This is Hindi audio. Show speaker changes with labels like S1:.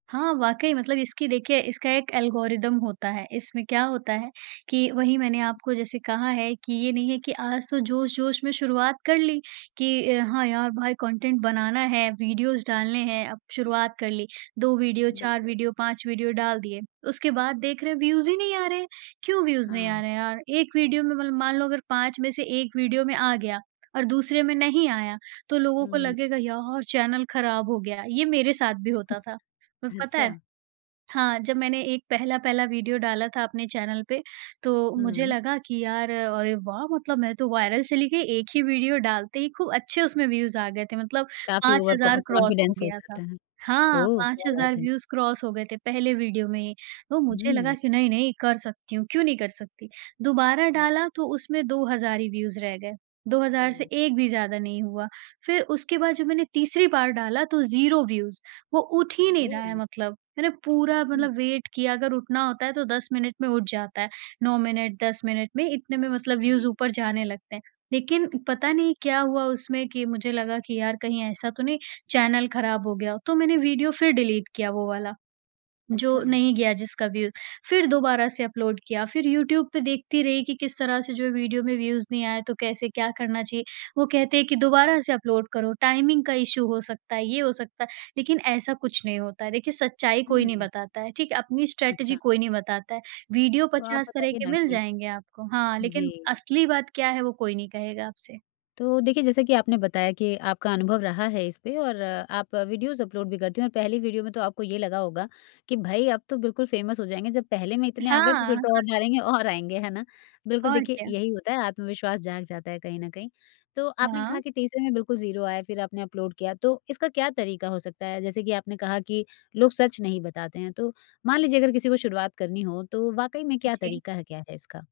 S1: हाँ, वाक़ई मतलब इसकी देखिए, इसका एक एल्गोरिदम होता है, इसमें क्या होता है कि वहीं मैंने आपको जैसे कहा है कि ये नहीं है कि आज तो जोश-जोश में शुरुआत कर ली, कि अ, हाँ, यार भाई कंटेंट बनाना है, वीडियोज़ डालने हैं, अब शुरुआत कर ली। 2 वीडियो, 4
S2: बिल्कुल।
S1: वीडियो, 5 वीडियो डाल दिए, उसके बाद देख रहे व्यूज़ ही नहीं आ रहे हैं, क्यों व्यूज़ नहीं आ
S2: हाँ।
S1: रहे हैं यार? एक वीडियो में मतलब मान लो अगर 5 में से 1 वीडियो में आ गया और दूसरे में नहीं आया, तो लोगों को
S2: हुँ।
S1: लगेगा यार, चैनल खराब हो गया, ये मेरे साथ भी होता था। पर पता
S2: अच्छा।
S1: है? हाँ, जब मैंने एक पहला-पहला वीडियो डाला था अपने चैनल पे, तो मुझे
S2: हुँ।
S1: लगा कि यार, अरे वाह, मतलब मैं तो वायरल चली गई, 1 ही वीडियो डालते ही, खूब अच्छे उसमें व्यूज़ आ गए थे, मतलब
S2: काफ़ी
S1: 5000
S2: ओवर कॉ
S1: हज़ार क्रॉस हो
S2: कॉन्फिडेंस हो
S1: गया था।
S2: जाता है।
S1: हाँ,
S2: ओह!
S1: पाँच
S2: क्या
S1: हज़ार
S2: बात है।
S1: व्यूज़ क्रॉस हो गए थे पहले वीडियो में ही, तो मुझे लगा
S2: हुँ।
S1: कि नहीं, नहीं कर सकती हूँ, क्यों नहीं कर सकती? दोबारा
S2: हुँ।
S1: डाला तो उसमें 2000 हज़ार ही व्यूज़ रह गए, 2000 हज़ार
S2: ओह।
S1: से एक भी ज़्यादा नहीं हुआ, फिर उसके बाद जब मैंने तीसरी बार डाला तो 0 व्यूज़, वो उठ ही नहीं रहा है
S2: ओह!
S1: मतलब। मैंने पूरा
S2: हुँ।
S1: मतलब वेट किया, अगर उठना होता है तो 10 मिनट में उठ जाता है, 9 मिनट, 10 मिनट में इतने में मतलब व्यूज़
S2: जी।
S1: ऊपर जाने लगते हैं। लेकिन पता नहीं क्या हुआ उसमें कि मुझे लगा कि यार कहीं ऐसा तो नहीं चैनल खराब हो गया हो, तो मैंने वीडियो फिर डिलीट किया वो वाला, जो
S2: अच्छा।
S1: नहीं गया जिसका व्यू, फिर दोबारा से अपलोड किया। फिर यूट्यूब पे देखती रही कि किस तरह से जो है वीडियो में व्यूज़ नहीं आए, तो कैसे क्या करना चाहिए, वो कहते हैं कि दोबारा से अपलोड करो, टाइमिंग का इश्यू हो सकता है, ये हो सकता है लेकिन ऐसा कुछ नहीं होता है। देखिए, सच्चाई कोई नहीं
S2: हुँ।
S1: बताता है, ठीक है? अपनी स्ट्रैटिजी
S2: अच्छा।
S1: कोई नहीं बताता है, वीडियो
S2: तो, आप
S1: 50 तरह
S2: बताइए
S1: के
S2: ना
S1: मिल
S2: कि
S1: जाएँगे आपको, हाँ, लेकिन
S2: जी।
S1: असली बात क्या है वो कोई नहीं कहेगा आपसे।
S2: तो देखिए, जैसा कि आपने बताया कि आपका अनुभव रहा है इस पे और आप वीडियोज़ अपलोड भी करती हैं और पहली वीडियो में तो आपको ये लगा होगा, कि भाई अब तो बिल्कुल फेमस हो जाएँगे, जब पहले में इतने आ गए तो
S1: हाँ,
S2: फिर तो और
S1: हाँ।
S2: डालेंगे और आएँगे, है ना? बिल्कुल
S1: और
S2: देखिए,
S1: क्या?
S2: यही होता है, आत्मविश्वास जाग जाता है कहीं न कहीं। तो आपने कहा
S1: हाँ।
S2: कि तीसरे में बिल्कुल 0 आया, फिर आपने अपलोड किया तो इसका क्या तरीका हो सकता है? जैसे कि आपने कहा कि लोग सच नहीं बताते हैं। तो मान लीजिए अगर किसी को शुरुआत करनी हो, तो वाक़ई में क्या
S1: जी।
S2: तरीका है, क्या है इसका?